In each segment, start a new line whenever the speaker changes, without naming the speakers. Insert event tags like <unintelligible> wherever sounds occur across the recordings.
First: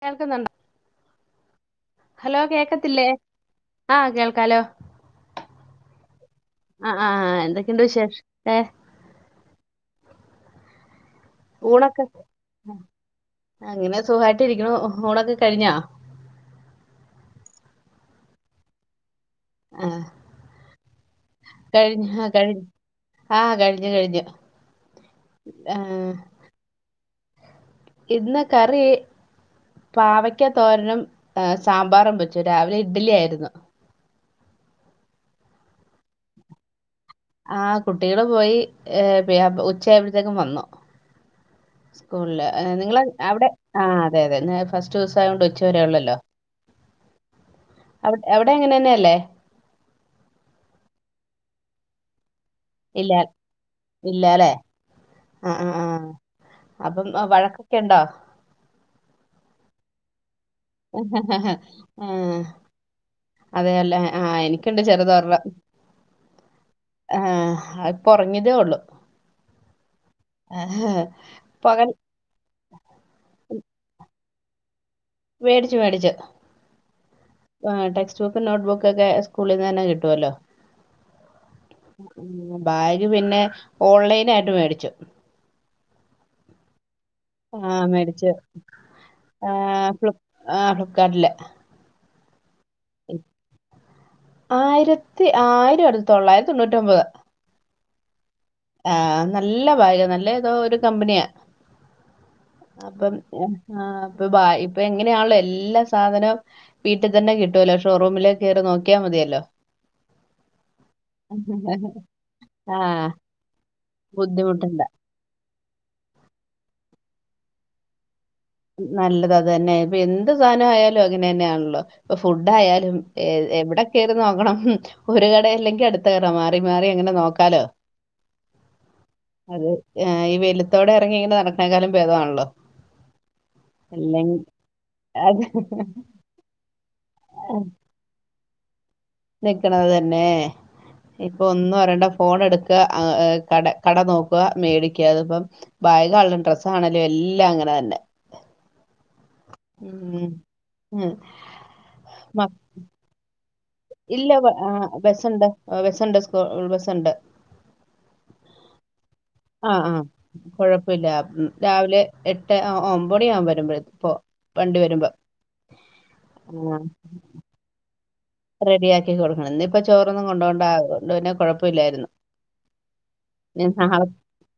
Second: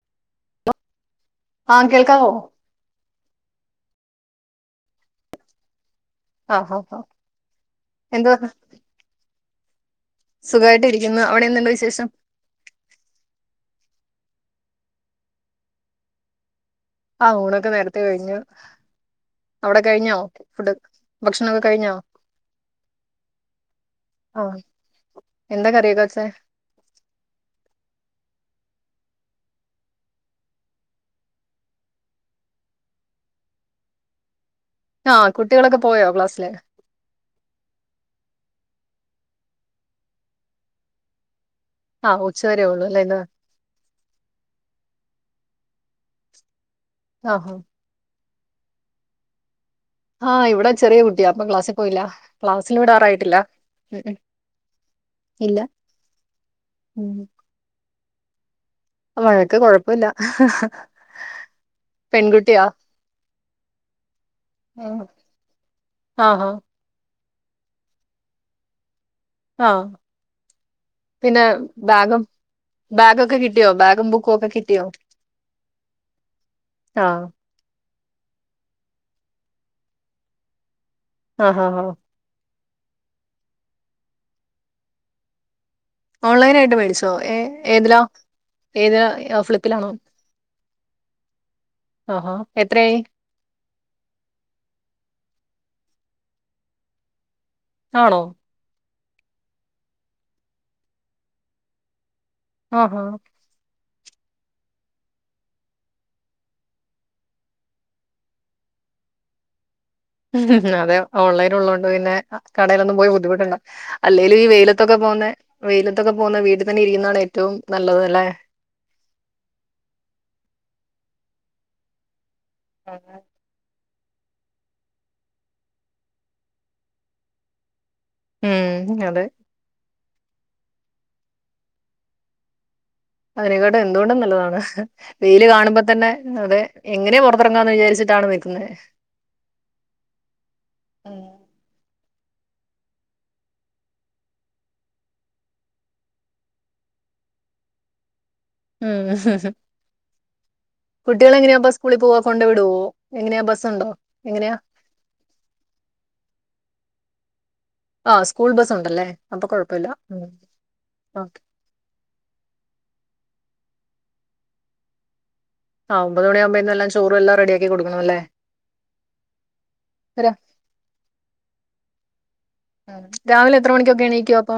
അയാൾക്ക് ന <unintelligible>
ആഹ് കേൾക്കാവോ
ഹലോ കേക്കത്തില്ലേ ആ കേൾക്കാലോ
ആഹ് ആഹ്
ആ
ആഹ്
ആ എന്തൊക്കെയുണ്ട് വിശേഷ ഏ
സുഖായിട്ടിരി
ഊണൊക്കെ അങ്ങനെ സുഖായിട്ട് ഇരിക്കണു ഉണൊക്കെ കഴിഞ്ഞോ
ആഹ് ഊണൊക്കെ നേരത്തെേ കഴിഞ്ഞു അവിടെ
ആ
കഴിഞ്ഞോ ഫുഡ് ഭക്ഷണൊക്കെ കഴിഞ്ഞോ
കഴിഞ്ഞു ആ കഴിഞ്ഞു ആ കഴിഞ്ഞു കഴിഞ്ഞു
ആ എന്താ
ആ,
കറിയൊക്കെവെച്ചേ
ഇന്ന് കറി പാവയ്ക്ക തോരനും സാമ്പാറും വെച്ചു രാവിലെ ഇഡ്ലി ആയിരുന്നു
ആ കുട്ടികളൊക്കെ പോയോ ക്ലാസ്സില്
ആ കുട്ടികള് പോയി ഉച്ചയായപ്പ ഴത്തേക്കും വന്നു
ആഹ്
സ്കൂളില്
ഉച്ചവരേ ഉള്ളൂ അല്ലേ
നിങ്ങള്
ഇന്ന്
അവിടെ ആ അതെ അതെ ഫസ്റ്റ് ദിവസായ യോണ്ട് ഉച്ച ഉച്ചവരെ ഉള്ളല്ലോ
ആ ഹ
എവിടെ എങ്ങനെന്നെയല്ലേ
ആ ഇവിടെ ചെറിയ കുട്ടിയ അപ്പ ക്ലാസ്സിൽ പോയില്ല ക്ലാസ്സിൽ
ഇല്ല
വിടാറായിട്ടില്ല ഉം ഉം
ഇല്ലാലെ ആ
ഇല്ല
ആ ആ അപ്പം
ഉം
വഴക്കൊക്കെ ഉണ്ടോ
വഴക്ക് കൊഴപ്പ ഇല്ല
ആ
പെൺകുട്ടിയാ
അതെ അല്ലേ ആ എനിക്കൊണ്ട്
ആഹ്
ചെറുതോരണം
ആഹ്
ആ ഇപ്പൊ ഉറങ്ങിയതേയുള്ളൂ
ആ പിന്നെ
പകൽ
ബാഗും ബാഗൊക്കെ കിട്ടിയോ ബാഗും ബു ക്കോക്കെ കിട്ടിയോ
വേടിച്ചു വേടിച്ചു
ആഹ്
ടെ ട്സ് ബുക്കും നോട്ട്ബുക്കൊക്കെ സ്കൂളിൽ നിന്ന് തന്നെ കിട്ടുവല്ലോ
ആ ഹാ ഹാ
ബാഗ് പിന്നെ ഓൺലൈനായിട്ട് മേടിച്ചു
ഓൺലൈനായിട്ട് മേടിച്ചു.
ആ മേഡിച്ചു ആ
ഫ്ലിപ്പിലാണോ
ഫ്ളിപ് ആ ഫിളിക്കാട്ടില്
ആഹോ
ആയിരത്തി ആയി തൊള്ളായിരത്തി തൊണൂറ്റിമ്പത്.
ആണോ
ആഹ് നല്ല ഭാഗ് നല്ല തോ ഒരു കമ്പനിയാ
ആഹാ
അപ്പം മ് ആഹ് ഇപ്പൊ ബ ഇപ്പൊ എങ്ങനെയാണല്ലോ എല്ലാ സാധനും വീട്ടിൽ തന്നെ കിട്ടുവല്ലോ ഷോറൂമിലേ കെറി നോക്കിയാൽ മതിയല്ലോ.
അതെ ഓൺലൈൻ ഉള്ളത് കൊണ്ട് പിന്നെ
ആ
കടയിലൊന്നും പോയി ബുദ്ധിമുട്ടണ്ട അല്ലേലും ഈ
ബുദ്ധിമുട്ടണ്ട
വെയിലത്തൊക്കെ പോന്നേ വെയിലത്തൊക്കെ പോന്ന വീട്ടിൽ തന്നെ ഇരിക്കുന്നതാണ് ഏറ്റവും നല്ലത് അല്ലെ.
നല്ലത് അത ന്നെ ഇപ്പൊ എന്ത് സാധന ആയാലും അങ്ങനെ ന്നെയാണല്ലോ ഫുഡ് ആയാലും എവിടെ പോ കെറി നോക്കണം ഒരു കട അല്ലെങ്കിൽ അടുത്ത കട മാറി മാറി ഇങ്ങനെ നോക്കാലോ.
ഉം അതെ
അത് ആ ഈ വെലുത്തോടെ ഇറങ്ങി ഇങ്ങനെ നടക്കേ കാലം ഭേദണല്ലോ.
അരിക്കാട്ടും എന്തുകൊണ്ടും നല്ലതാണ്
അത്
വെയില് കാണുമ്പോ തന്നെ അത് മ് എങ്ങെനെ പൊറെത്ത് ഏറെങ്ങാന്ന് വിചരിച്ചിട്ടാണ് നി ഇന്ന്
നിക്ക്ണെത് തെന്നെ. ഇപ്പൊ
ഉം
ഒന്നും അറിയെണ്ട ഫോൺ എടുക്ക കട കട നോക്ക മേടിക്ക അത് ഇപ്പം ഭാഗണേൽ ഡ്രസ്സാണൽ എല്ലാം അങ്ങനെ ന്നെ
ഉം
ഉം.
കുട്ടികളെങ്ങെയാ സ്കൂളിൽ പോവാ കൊണ്ട്
മ-
വിടോ എങ്ങനെയാ ബസ്
ഇല്ല ബെ ആഹ് ബെസ് ഇണ്ട് ബെസ് ഇണ്ട് സ്ക്കൂൾ ബെസ് സ് ഇണ്ട്
ആ സ്കൂൾ ബസ് ഉണ്ടല്ലേ അപ്പൊ
ആഹ്
കുഴപ്പമില്ല
ആഹ്
ഉം
കൊഴപ്പയില്ല
ആ
രാവിലെ എട്ടെ ആ ഒമ് ഒമ്പെയ് മണിയാവും വെരുമ്പെൾ ഇപ്പോ വണ്ടി വെരുമ്പം.
ആഹ് ഒമ്പത് മണിയാവ്മ്പെയ്ക്ക് എല്ലാം ചോറ് എല്ലാം റെഡിയാക്കി കൊട്ക്കെണം അല്ലെ?
റെഡിയാക്കി കൊട്ക്കെണം ഇന്ന് ഇപ്പ ചോറൊന്നും
രാ-
കൊണ്ടോണ്ട ആവ് അയുകൊണ്ട് പിന്നെ കൊഴപ്പയില്ലായിര്ന്നു
ഉം. രാവിലെ
ഇഞ്
എത്ര മണിക്കൊക്കെ
നാളെ
എണീക്കും അപ്പൊ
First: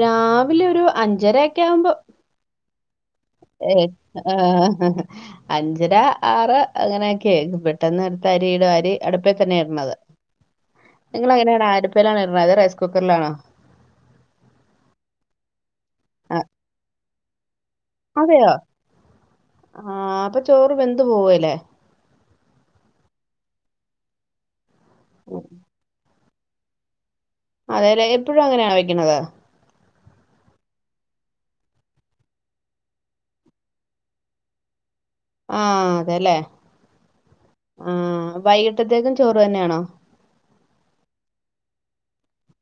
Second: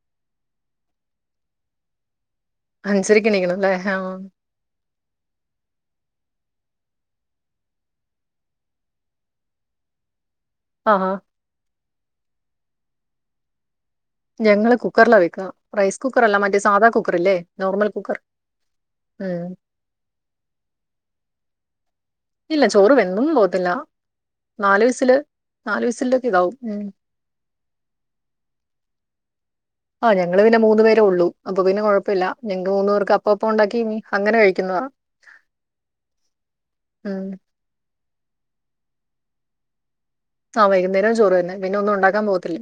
രാവിലെ ഒരു അഞ്ചെര ക്കെ ആവുമ്പം.
അഞ്ചരക്ക് എണീക്കണം അല്ലേ
ഏ
ആ
ആഹ് അഞ്ചെര ആറ് അങ്ങനെയൊക്കെ പെട്ടെന്ന് ഇട്ത്ത് അരി ഇടും അരി അടുപ്പേ തെന്നെ ഇട്ണെത്
ആഹാ
നിങ്ങൾ എങ്ങനെയാണ് അട് പ്പിലാണോ ഇട്ണെ? അതെ റൈസ് കുക്കെർലാണോ?
ഞങ്ങള് കുക്കറിലാ വെക്കുവാ റൈസ് കുക്കറല്ല
ആ,
മറ്റേ സാദാ കുക്ക്‌ കുക്കറില്ലേ നോർമൽ കുക്കർ
അതെയോ
ഉം
ആ അപ്പൊ ചോറ് വെന്ത് പോവേല്ലേ
ഇല്ല ചോറ് വെന്തൊന്നും പോത്തില്ല നാല് വിസ്സില് നാല് വിസ്സില് ഇതാവും ഉം
അതേലെ എപ്പഴും അങ്ങനെയാണോ വെക്കുണത്
ആ ഞങ്ങള് പിന്നെ മൂന്നു പേരെ ഒള്ളു അപ്പൊ പിന്നെ കുഴപ്പമില്ല ഞങ്ങക്ക് മൂന്നു പേർക്ക് അപ്പപ്പം ഉണ്ടാക്കി അങ്ങനെ കഴിക്കുന്നതാ
ആഹ് അതേല്ലേ
ഉം
ആഹ് വൈകിട്ട് ച്ചത്തേക്കും ചോറ് തന്നെയാണോ
ആ വൈകുന്നേരം ചോറു തന്നെ പിന്നെ ഒന്നും ഒണ്ടാക്കാൻ പോത്തില്ല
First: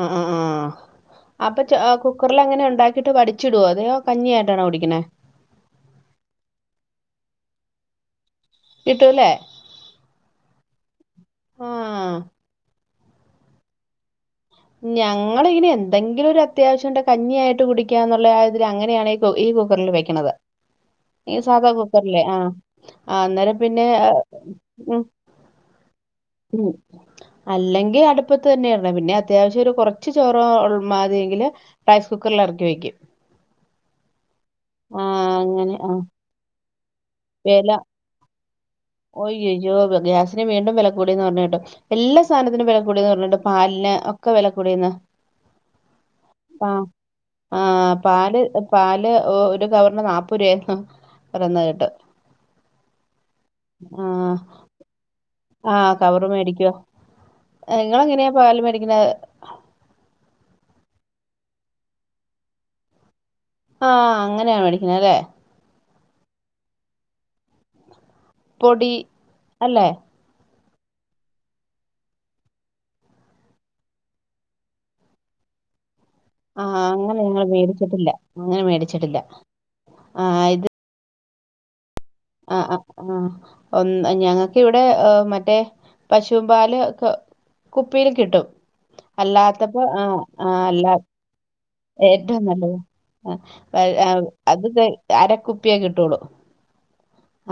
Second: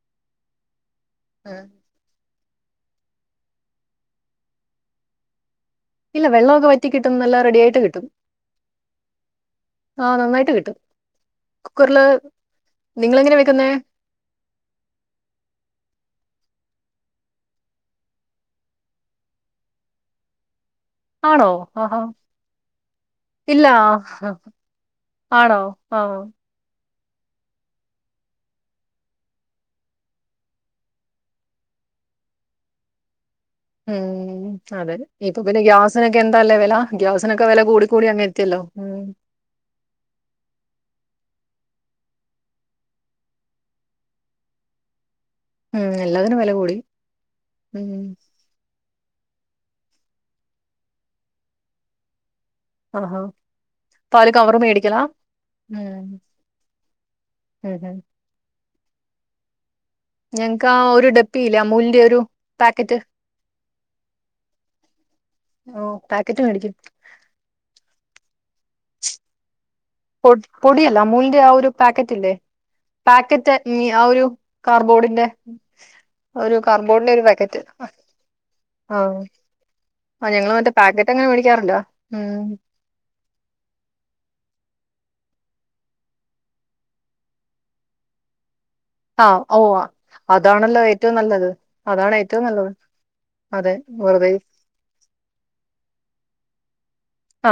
ആഹ് ആഹ് ആ അപ്പൊ
ഉം
ച്ചൊ അ കുക് ക്കറിൽ അങ്ങനെ ഉണ്ടാക്കീട്ട് വടിച്ചിടുവോ അതെയോ കഞ്ഞിയായിട്ടാണോ കുടിക്കണെ
ഇല്ല വെള്ളമൊക്കെ വറ്റി കിട്ടും നല്ല റെഡിയായിട്ട് കിട്ടും
കിട്ടൂലേ
ആ നന്നായിട്ട് കിട്ടും കുക്കറില്
ആ
നിങ്ങളെങ്ങനെ വെക്കുന്നേ?
ഞങ്ങളയ്ന് എന്തെങ്കിലും ഒരു അത്യാവശ്യംണ്ടെ കഞ്ഞിയായിട്ട് കുടിക്കാന്നൊള്ള ആ ഒരിൽ അങ്ങനെയാണ് ഈ കുക് ഈ കുക്കറിൽ വെക്ണത്. ഈ
ആണോ
സാധാ
ആഹാ
കുക്കർലെ ആഹ് ആന്നേരം
ഇല്ല.
പിന്നെ അഹ് ഉം
ആണോ? ആഹ്.
ഉം അല്ലെങ്കിൽ അടുപ്പത്ത് തന്നെ ഇടണം പിന്നെ അത്യാവശ്യം ഒരു കുറച്ച് ചോറോ ള്ള് മതിയെങ്കില് റൈസ് കുക്കറിൽ എറക്കി വെയ്ക്കും
ഉം അതെ ഇപ്പൊ പിന്നെ
അങ്ങനെ ആ.
ഗ്യാസിനൊക്കെ എന്താല്ലേ വെല ഗ്യാസിനൊക്കെ വെല കൂടി കൂടി അങ്ങെത്തിയല്ലോ.
ഒയ്യയ്യോ വ് ഗ്യാസിന് വീണ്ടും വെലകൂടീന്ന് പർഞ്ഞെ ട് എല്ലാ സാനത്തിനും വെല കൂടിയന്ന് പറഞ്ഞിണ്ട് പാലിന് ഒക്കെ വെല കൂടീന്ന്
ഉം. എല്ലാത്തിനും വെല കൂടി.
അഹ് ആഹ്
ഉം.
പാല് എ പാല് ടെ ഓ ഒരു കവർന് നാപ്പുരയാ അഹ് പറേന്ന കേട്ട്
അഹ് ഹ
ആ ആ
ഉം.
കവറ് മേടിക്കുവോ
ഉം ഹും.
നിങ്ങള് എങ്ങനെയാ പാല് മേടി ഇതേ
ഞങ്ങക്ക് ആ ഒരു ഡപ്പി ഇല്ലേ അമൂലിന്റെ ഒരു പാക്കറ്റ്
ആ അങ്ങനെയാണ് മേടിക്കുന്നല്ലേ
ഓ പാക്കറ്റ് മേടിക്കും
പൊടി അല്ലേ
പൊ പൊടിയല്ല മൂലിന്റെ ആ ഒരു പാക്കറ്റ് ഇല്ലേ പാക്കറ്റ് ആ ഒരു കാർബോർഡിന്റെ ഒരു
ആ
കാർബോർഡിന്റെ
അങ്ങനെ
ഒരു
ഞങ്ങള്ൾ
പാക്കറ്റ്.
മേടിച്ചിട്ടില്ല അങ്ങനെ മേടിച്ചിട്ടില്ല ആ ഇത്
എങ്ങനെ മേടിക്കാറുണ്ടോ
ആ ആ ആ ഒ ഞങ്ങൾക്ക് ഇവിടെ നടെ മറ്റേ പശുവിൻ പാല് കുപ്പിൽ കിട്ടും
ആ ഓ
അല്ലാത്തപ്പോ ആ ആ
അതാണല്ലോ
അല്ല
ഏറ്റവും നല്ലത്
ഏറ്റവും നല്ലത്
അതെ
ആ
വെറുതെ
അത് അരക്കുപ്പിയക്കെ കിട്ടുള്ളൂ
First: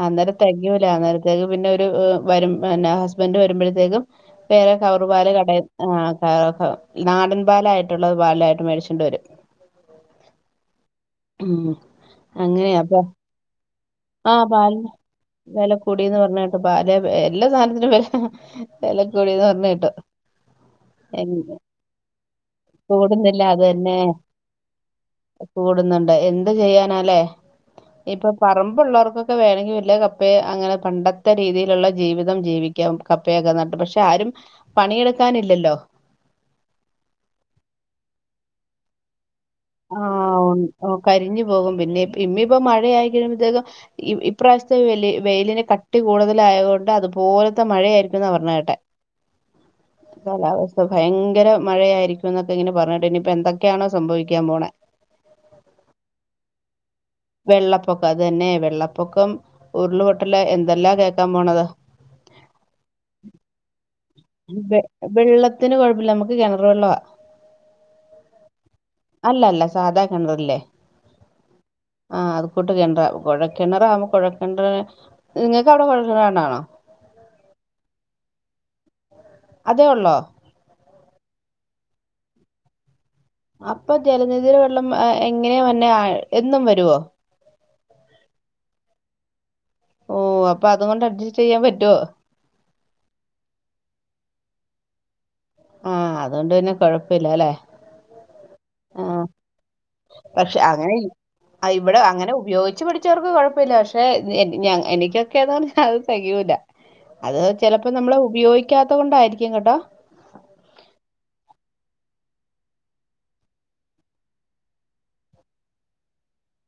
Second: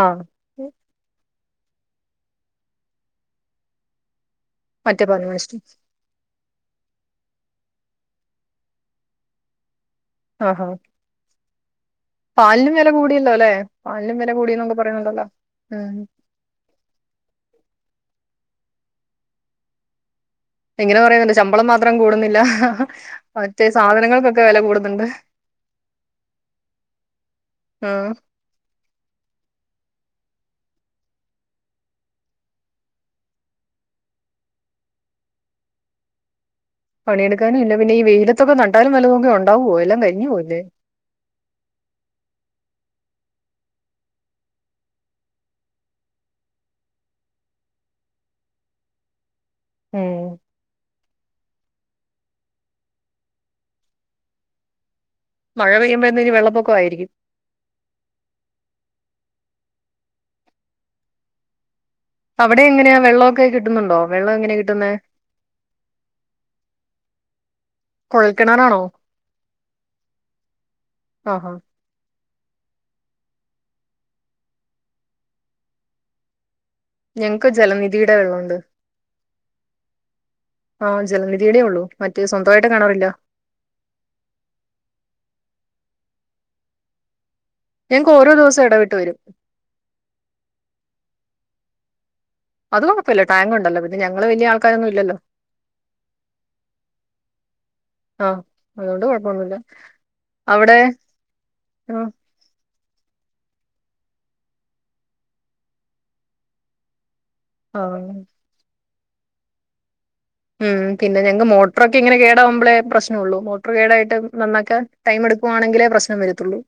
ആഹ്
അന്നേരം തികയുല അന്നേരം പിന്നെ ഒരു വരുഹസ്ബന്ഡ് വരുമ്പോഴത്തേക്കും പേരെ
മറ്റേ പാല്
കൗറുബാല് കട
മേടിച്ചിട്ട്
ആ നാടൻ ബാലായിട്ടുള്ളത് ബാലായിട്ട് മേടിച്ചു കൊണ്ട് വരും
ആ ഹ
ഉം
പാലിനും
അങ്ങനെയാ
വില
അപ്പൊ
കൂടിയാൽ അല്ലേ
ആ ഹ പാൽ വില
ഉം
കൂടന്ന് പറഞ്ഞ കേട്ടോ പാ എല്ലാ സാധനത്തിനും വി <unintelligible> വെലക്കൂടിന്ന് പറഞ്ഞ കേട്ടോ
ഇങ്ങനെ പറയുന്നുണ്ട് ശമ്പളം മാത്രം കൂടുന്നില്ല
കൂടുന്നില്ല അത്
മറ്റേ
തന്നെ
സാധനങ്ങൾക്കൊക്കെ വില കൂടുന്നുണ്ട്
കൂടുന്നുണ്ട് എന്ത് ചെയ്യാനാലേ
ആഹ്
ഇപ്പൊ പറമ്പള്ളവർക്കൊക്കെ വേണെങ്കിൽ കപ്പയെ അങ്ങനെ പണ്ടത്തെ രീതിയിലുള്ള ജീവിതം ജീവിക്കാം കപ്പയൊക്കെ നട്ട് പക്ഷെ ആരും പണിയെടുക്കാനില്ലല്ലോ
എടുക്കാനുമില്ലപിന്നെ വെയിലത്തൊക്കെ നട്ടലു വെല്ല തൊക്കെ ഉണ്ടാ
ആ കരിഞ്ഞു പോകും പിന്നെ <unintelligible> ഇപ്പൊ മഴയായി കഴുമ്പഴത്തേക്കും ഇപ്രാവശ്യത്തെ വ വെയിലിന്റെ കട്ടി കൂടുതല ആയതുകൊണ്ട് അതുപോലത്തെ മഴയായിരിക്കും എന്നാ പറഞ്ഞ കേട്ടെ
ഉം
കലാവസ്ഥ ഭയങ്കര മഴയായിരിക്കും എന്നൊക്കെ ഇങ്ങനെ പറഞ്ഞിട്ട്ന്നനി ഇപ്പൊ എന്തൊക്കെയാണോ സംഭവി ക്കാപോണ
മഴ പെയ്യുമ്പോഴത്തേക്ക് വെള്ളപ്പൊക്കംയിരിക്കും
വെള്ളപ്പൊക്കം അത് തന്നെ വെള്ളപ്പൊക്കം ഉരുളപൊട്ടല എന്തെല്ലാ കേക്കാൻ പോണത്
അവിടെ എങ്ങനെയാ വെള്ളൊക്കെ കിട്ടുന്നുണ്ടോ വെള്ളം എങ്ങനെയാ കിട്ടുന്ന
വെ- വെള്ളത്തിന് കുഴപ്പമില്ല നമുക്ക് കിണർ വെള്ളവാ
കൊഴൽക്കിണാറാണോ
അല്ല അല്ല സാധാ
ആ ഹ
ആഹ് അത് കൂട്ട് കിണറ കോഴക്കിണർ ആമ്പോ കോഴിണറിന് നിങ്ങൾക്ക് അവിടെ കോഴൽക്കിണർണാണോ
ഞങ്ങക്ക് ജലനിധിടെ വെള്ളുണ്ട്
അതേ ഉള്ളോ
ആ ജലനിധിയടെേ ഉള്ളൂ മറ്റ സ്വന്തമായിട്ട് കാണാറില്ല
അപ്പം ജലനിധിയുടെ വെള്ളം എ എങ്ങനെ വന്നെ ആഹ് എന്നും വരുവോ?
ഞങ്ങക്ക് ഓരോ ദിവസം ഇടവിട്ട് വരും
ഓ അപ്പൊ അത്കൊണ്ട് അഡ്ജസ്റ്റ് യ്യാൻ പറ്റോ?
അതും കൊഴപ്പല്ല ടാങ്ക്ണ്ടല്ലോ പിന്നെ ഞങ്ങള് വലിയ ആൾക്കാരൊന്നും ഇല്ലല്ലോ
ആഹ അതോണ്ട് വിന്നെ കൊഴപ്പല്ലല്ലെ.
ആഹ് അതുകൊണ്ട്
ആഹ്
കുഴപ്പമൊന്നുമില്ല
പക്ഷെ
അവിടെ
അങ്ങനെ ഇ അ ഇവിടെ
ആഹ്
അങ്ങനെ ഉപയോയിച്ച് പടി ച്ചർക്ക് കുഴപ്പല്ല ക്ഷെ ഞ് ഞ എനിക്കൊക്കെ താണ് തെകയൂല്ല അത് ചെലപ്പോ
ആഹ്
നമ്മള് ഉപയോയിക്കാത് ത്തോണ്ടായിരിക്കും കേട്ടോ
ഉം പിന്നെ ഞങ്ങക്ക് മോട്ടറൊക്കെ ഇങ്ങനെ കേടാവകുമ്പോഴേ പ്രശ്നള്ളൂ മോട്ടർ കേടായിട്ട് നന്നാക്കാ ടൈം എടുക്കുവാണെങ്കിലേ പ്രശ്നം വരത്തുള്ളൂ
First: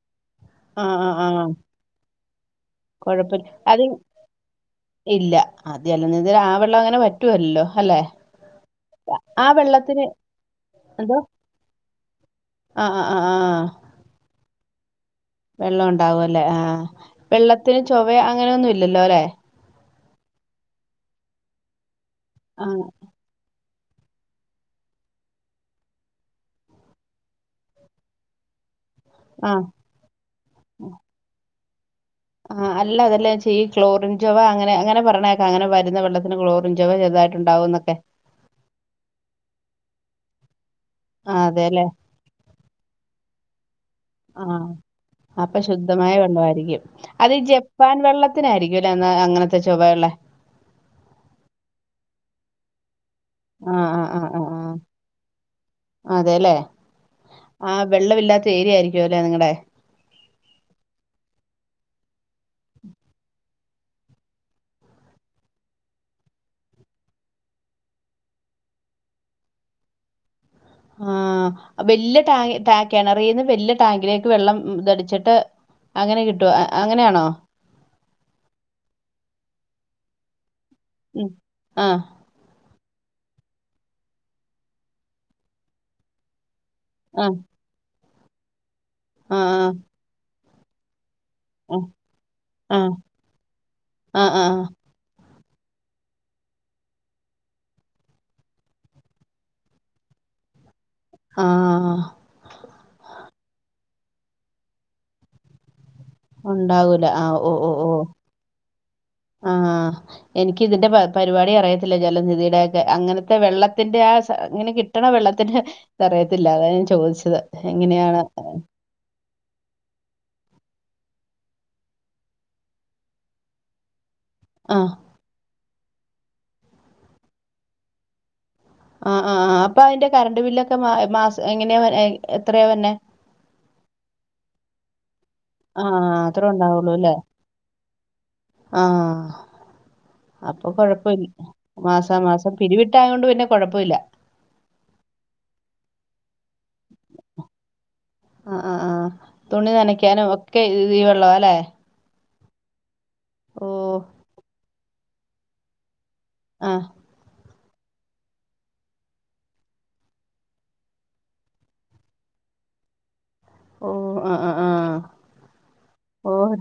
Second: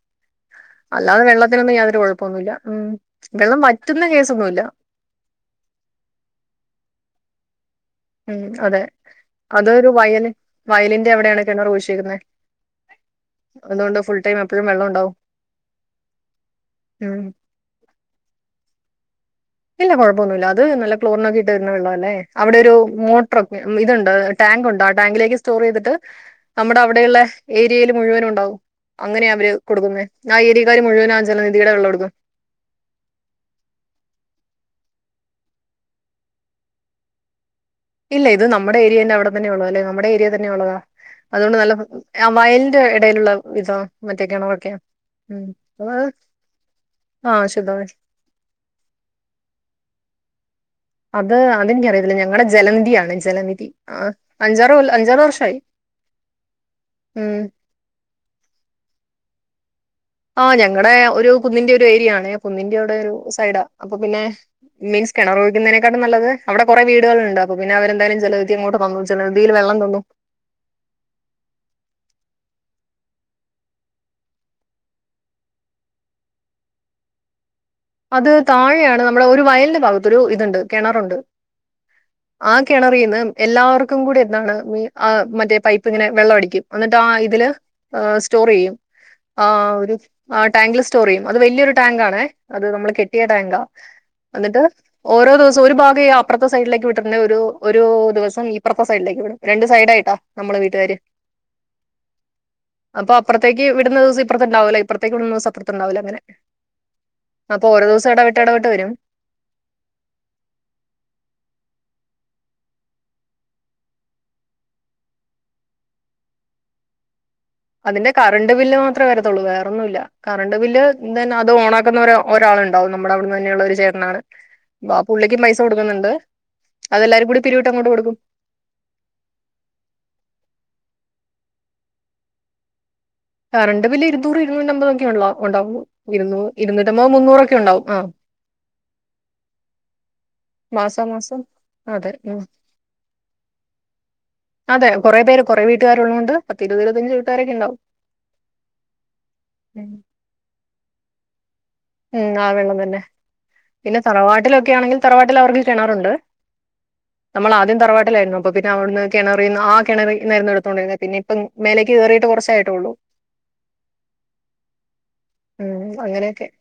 ആഹ് ആ
അല്ലാതെ
ആഹ്
വെള്ളത്തിനൊന്നും യാതൊരു കുഴപ്പമൊന്നുമില്ല ഉം
കൊഴപ്പില്ല
വെള്ളം
അത്
വറ്റുന്ന കേസൊന്നുമില്ല
ഇല്ല അത അല്ല നിതിരെ ആ വെള്ളം അങ്ങനെ വറ്റുവല്ലല്ലോ
ഉം അതെ അതൊരു
വെള്ളത്തിന്
വയലിൻ വയലിന്റെ
എന്തോ
എവിടെയാണ് കിണർ വൂശിരിക്കുന്നത്
ആഹ് ആഹ് ആഹ് ആഹ്
അതുകൊണ്ട് ഫുൾ ടൈം പ്പഴും വെള്ളം ഉണ്ടാകും
വെള്ളം ഉണ്ടാവുല്ലേ ആഹ് വെള്ളത്തിന് ചൊവ അങ്ങനെയൊന്നും ഇല്ലല്ലോല്ലേ
ഇല്ല കുഴപ്പൊന്ന അത് നല്ല ക്ലോറിനക്കിട്ട്രുന്ന വെള്ള അല്ലേ അവിടെ ഒരു
ആഹ്
മോട്ടർ ഇതുണ്ട് ടാങ്കുണ്ട് ആ ടാങ്കിലേക്ക് സ്റ്റോർ ചെയ്തിട്ട് നമ്മുടെ അവിടെയുള്ള ഏരിയയിൽ മുഴുവനും ഉണ്ടാവും അങ്ങനെയാ അവര്
ആഹ്
കൊടുക്കുന്ന ആ ഏരിയക്ക് മുഴുവനാ ജെ <unintelligible> ഉടുക്കുക
ആഹ് അല്ല അതല്ലാെ ക്ലോറിൻചോവ അങ്ങനെ അങ്ങനെ പറഞ്ഞേക്കെ അങ്ങനെ വര വള്ളത്തിന്ക്ലോറിൻചോവ ചെറുതായിട്ട്ണ്ടാവുംന്നൊക്കെ
ഇല്ല ഇത് നമ്മുടെ ഏരിയന്റെ അവിടെന്ന ഉള്ള അല്ലേ നമ്മടെ രിയ തന്നെ ഉള്ളതാ അതുകൊണ്ട് നല്ല
അതെല്ലേ
ആ വയലിന്റെ ഇടയിലുള്ള ഇതാ മറ്റേ
ആഹ
കിണറൊക്കെയാ. ഉം.
അപ്പൊ
അത്
ശുദ്ധമായ വെള്ളമായിരിക്കും
ആ
അതീ
ശുദ്ധവാ.
ജപ്പാൻ വെള്ളത്തിനായിരിക്കും അല്ലേ എന്ന അങ്ങനത്തെ ചൊവയള്ളെ
അത് അതെനിക്കറിയത്തില്ല ഞങ്ങളടെ ജലനിധിയാണേ
ആഹ അ ആ് ആ
വർഷമായി.
ആ അതെല്ലേ
ഉം.
ആ വെള്ളമില്ലാത്ത ഏരിയ ആയിരിക്കുവല്ലെ നിങ്ങളടെ
ആ ഞങ്ങടെ ഒരു കുന്നിന്റെ ഒരു ഏരിയ ആണ കുന്നിൻന്റെ അവിടെ ഒരു സൈഡാ അപ്പൊ പിന്നെ മീൻസ് കിണർ ഒഴിക്കുന്നതിനെക്കാട്ടും നല്ലത് അവിടെ കുറെ വീടുകളുണ്ട് അപ്പൊ പിന്നെ അവരെന്തായാലും ജലവിധി അങ്ങോട്ട് തന്നു ജലവിധയിൽ വെള്ളം തോന്നു
ആ വല്യ ടാങ് ടാ കെണറിന്ന് വലിയ ടാങ്കിലേക്ക് വെള്ളം ടിച്ചിട്ട് അങ്ങനെ കിട്ടോ അങ്ങനെയാണോ
അത് താഴെയാണ് നമ്മടെ ഒരു വയലിന്റെ ഭാഗത്ത ഒരു ഇതുണ്ട് കിണറുണ്ട്
ഉം. ആ
ആ കിണറന്ന് എല്ലാവർക്കും കൂടി എന്താണ് മി മ മറ്റേ പൈപ്പ് ഇങ്ങനെ വെള്ളം അടിക്കും എന്നിട്ടാ
ആ
ഇതില് ഏ സ്റ്റോർ ചെയ്യും
ആ ആ
ആഹ് ആടാങ്കിൽസ്റ്റോർ ചെയും അത് വലിയൊരു
ആ
ടാങ്ക് ആണേ ഇത്
ആ
നമ്മള് കെട്ടിയ ടാങ്കാ
ആ
എന്നിട്ട്
ആ
ഓ ഓരോ ദിവസം ഒരു ഭാഗം ഈ അപ്പ്റത്താ സൈഡിലേക്ക് വിട്ടിട്ട്ണ്ടെ ഒരു ഒരു ദിവസം ഇപ്പ്റത്താ സൈഡിലേക്ക് വിടും രണ്ട് സൈഡായിട്ട നമ്മള് വീട്ടുകാര്
ആ ആ
അപ്പൊ അപ്പ്റത്തേക്ക് വി ടുന്ന ദിവസം ഇപ്പ്റത്ത് ഉണ്ടാവൂല ഇപ്പ്റത്തേക്ക് വിടുന്ന ദിവസം അപ്പ്റത്ത് ഉണ്ടാവൂല അങ്ങനാ
ഉണ്ടാവൂല ആഹ്
അപ്പൊ ഓരോ ദിവസം ഇടവിട്ട് ഇടവിട്ട് വരും
ആഹ് ല്ല ജലനിധിയുടെക്കെ അങ്ങനത്തെ വെള്ളത്തിന്റെ ആഹ് സ ഇങ്ങനെ കിട്ടണ വെള്ളത്തിന്റെ ഇത് അറിയത്തില്ല അതാ ഞാൻ ചോദിച്ചത്
അതിന്റെ
എങ്ങനെയാണ്
കറണ്ട് ബില്ല് മാത്രേ വരത്തുള്ളൂ വേറൊന്നുല്ല കറണ്ട് ബില്ല് എന്തന്നെ അത് ഓണാക്കുന്ന ഒര് ഒരാൾണ്ടാവും നമ്മുടെ അവിടുന്ന് തന്നെയുള്ള ഒരു ചേട്ടനാണ്
ആഹ്
ബാ പുള്ളിക്കും പൈസ് കൊടുക്കുന്നുണ്ട് അതെല്ലാരും കൂടി പിരിവിട്ട് അങ്ങോട്ട് കൊടുക്കും
ആഹ് ആഹ് ആഹ് അപ്പൊ അതിന്റെ കറണ്ട് ബില്ലൊക്കെ മാ മാസം എങ്ങനെയാ എഹ് എത്രയാ വരണേ
കറണ്ട് ബില്ല് ഇരുന്നൂറ് ഇരുന്നൂറ്റമ്പതൊക്കെ ഉള്ളോ ഉണ്ടാവൂ
ആഹ്
ഇരുന്നൂ
അത്രേ ഉണ്ടാവുള്ളൂ
ഇരുന്നൂറ്റമ്പത്
അല്ലേ
മുന്നൂറൊക്കെ ഉണ്ടാവും ആഹ്
ആഹ് അപ്പൊ കൊഴപ്പിൽ
ഉം.
മാസമാസം പിരിവിട്ടായ കൊണ്ട് പിന്നെ കൊഴപ്പില്ലാ
അതെ കുറേ പേര് കുറെ വീട്ടുകാരുള്ളോണ്ട്
ആ ആ ആ തുണി നനക്കാനും ഒക്കെ ഈ വെ ള്ളോ അല്ലെ
ഉം ആ വെള്ളം തന്നെ പിന്നെ തറവാട്ടിലൊ ക്കെ ആണെങ്കിൽ തറവാട്ടിൽ അവർക്ക് കിണറുണ്ട്
ആഹ്
നമ്മൾ ആദ്യം തറവാട്ടിലായിരുന്നു അപ്പൊ പിന്നെ അവിടുന്ന് കിണറിന്ന് ആ കിണറിന്നായിരുന്നു എടുത്തു കൊണ്ടിരുന്നത് പിന്നെ ഇപ്പം മേലേക്ക് കയറിട്ട് കുറച്ചേ ആയിട്ടുള്ളൂ
ഓ ആഹ്
ഉം അങ്ങനെയൊക്കെ
ആഹ്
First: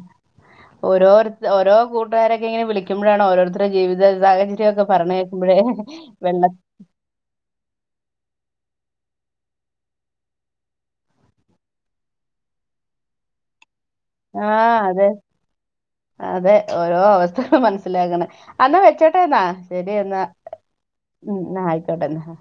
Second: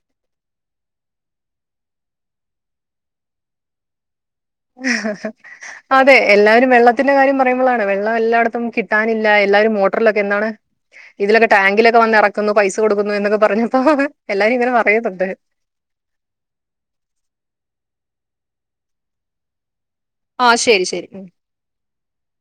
ഓരോരു ഓരോ കൂട്ടുകാരൊക്കെ ഇങ്ങനെ വിളിക്കുമ്പോഴാണ് ഓരോരുത്തരുടെ ജീവിത സാഹചര്യമൊക്കെ പറഞ്ഞു കേൾക്കുമ്പോഴേ
അതെ
വെള്ള
എല്ലാരും വെള്ളത്തിന്റെ കാര്യം പറയുമ്പോളാണ് വെള്ളം എല്ലായിട ത്തും കിട്ടാനില്ല എല്ലാരും മോട്ടറിലൊക്കെ എന്നാണ് ഇതിലൊക്കെ ടാങ്കിലൊക്കെ വന്ന് ഇറക്കുന്നു പൈസ കൊടുക്കുന്നു എന്നൊക്കെ പറഞ്ഞു
ആ അതെ അതെ ഓരോ അവസ്ഥ മനസ്സിലാക്കണെ എന്നാ വെച്ചോട്ടേ എന്നാ ശരി എന്നാ
ആ ശരി ശരി
ഉം എന്നാ ആയിക്കോട്ടെന്നാ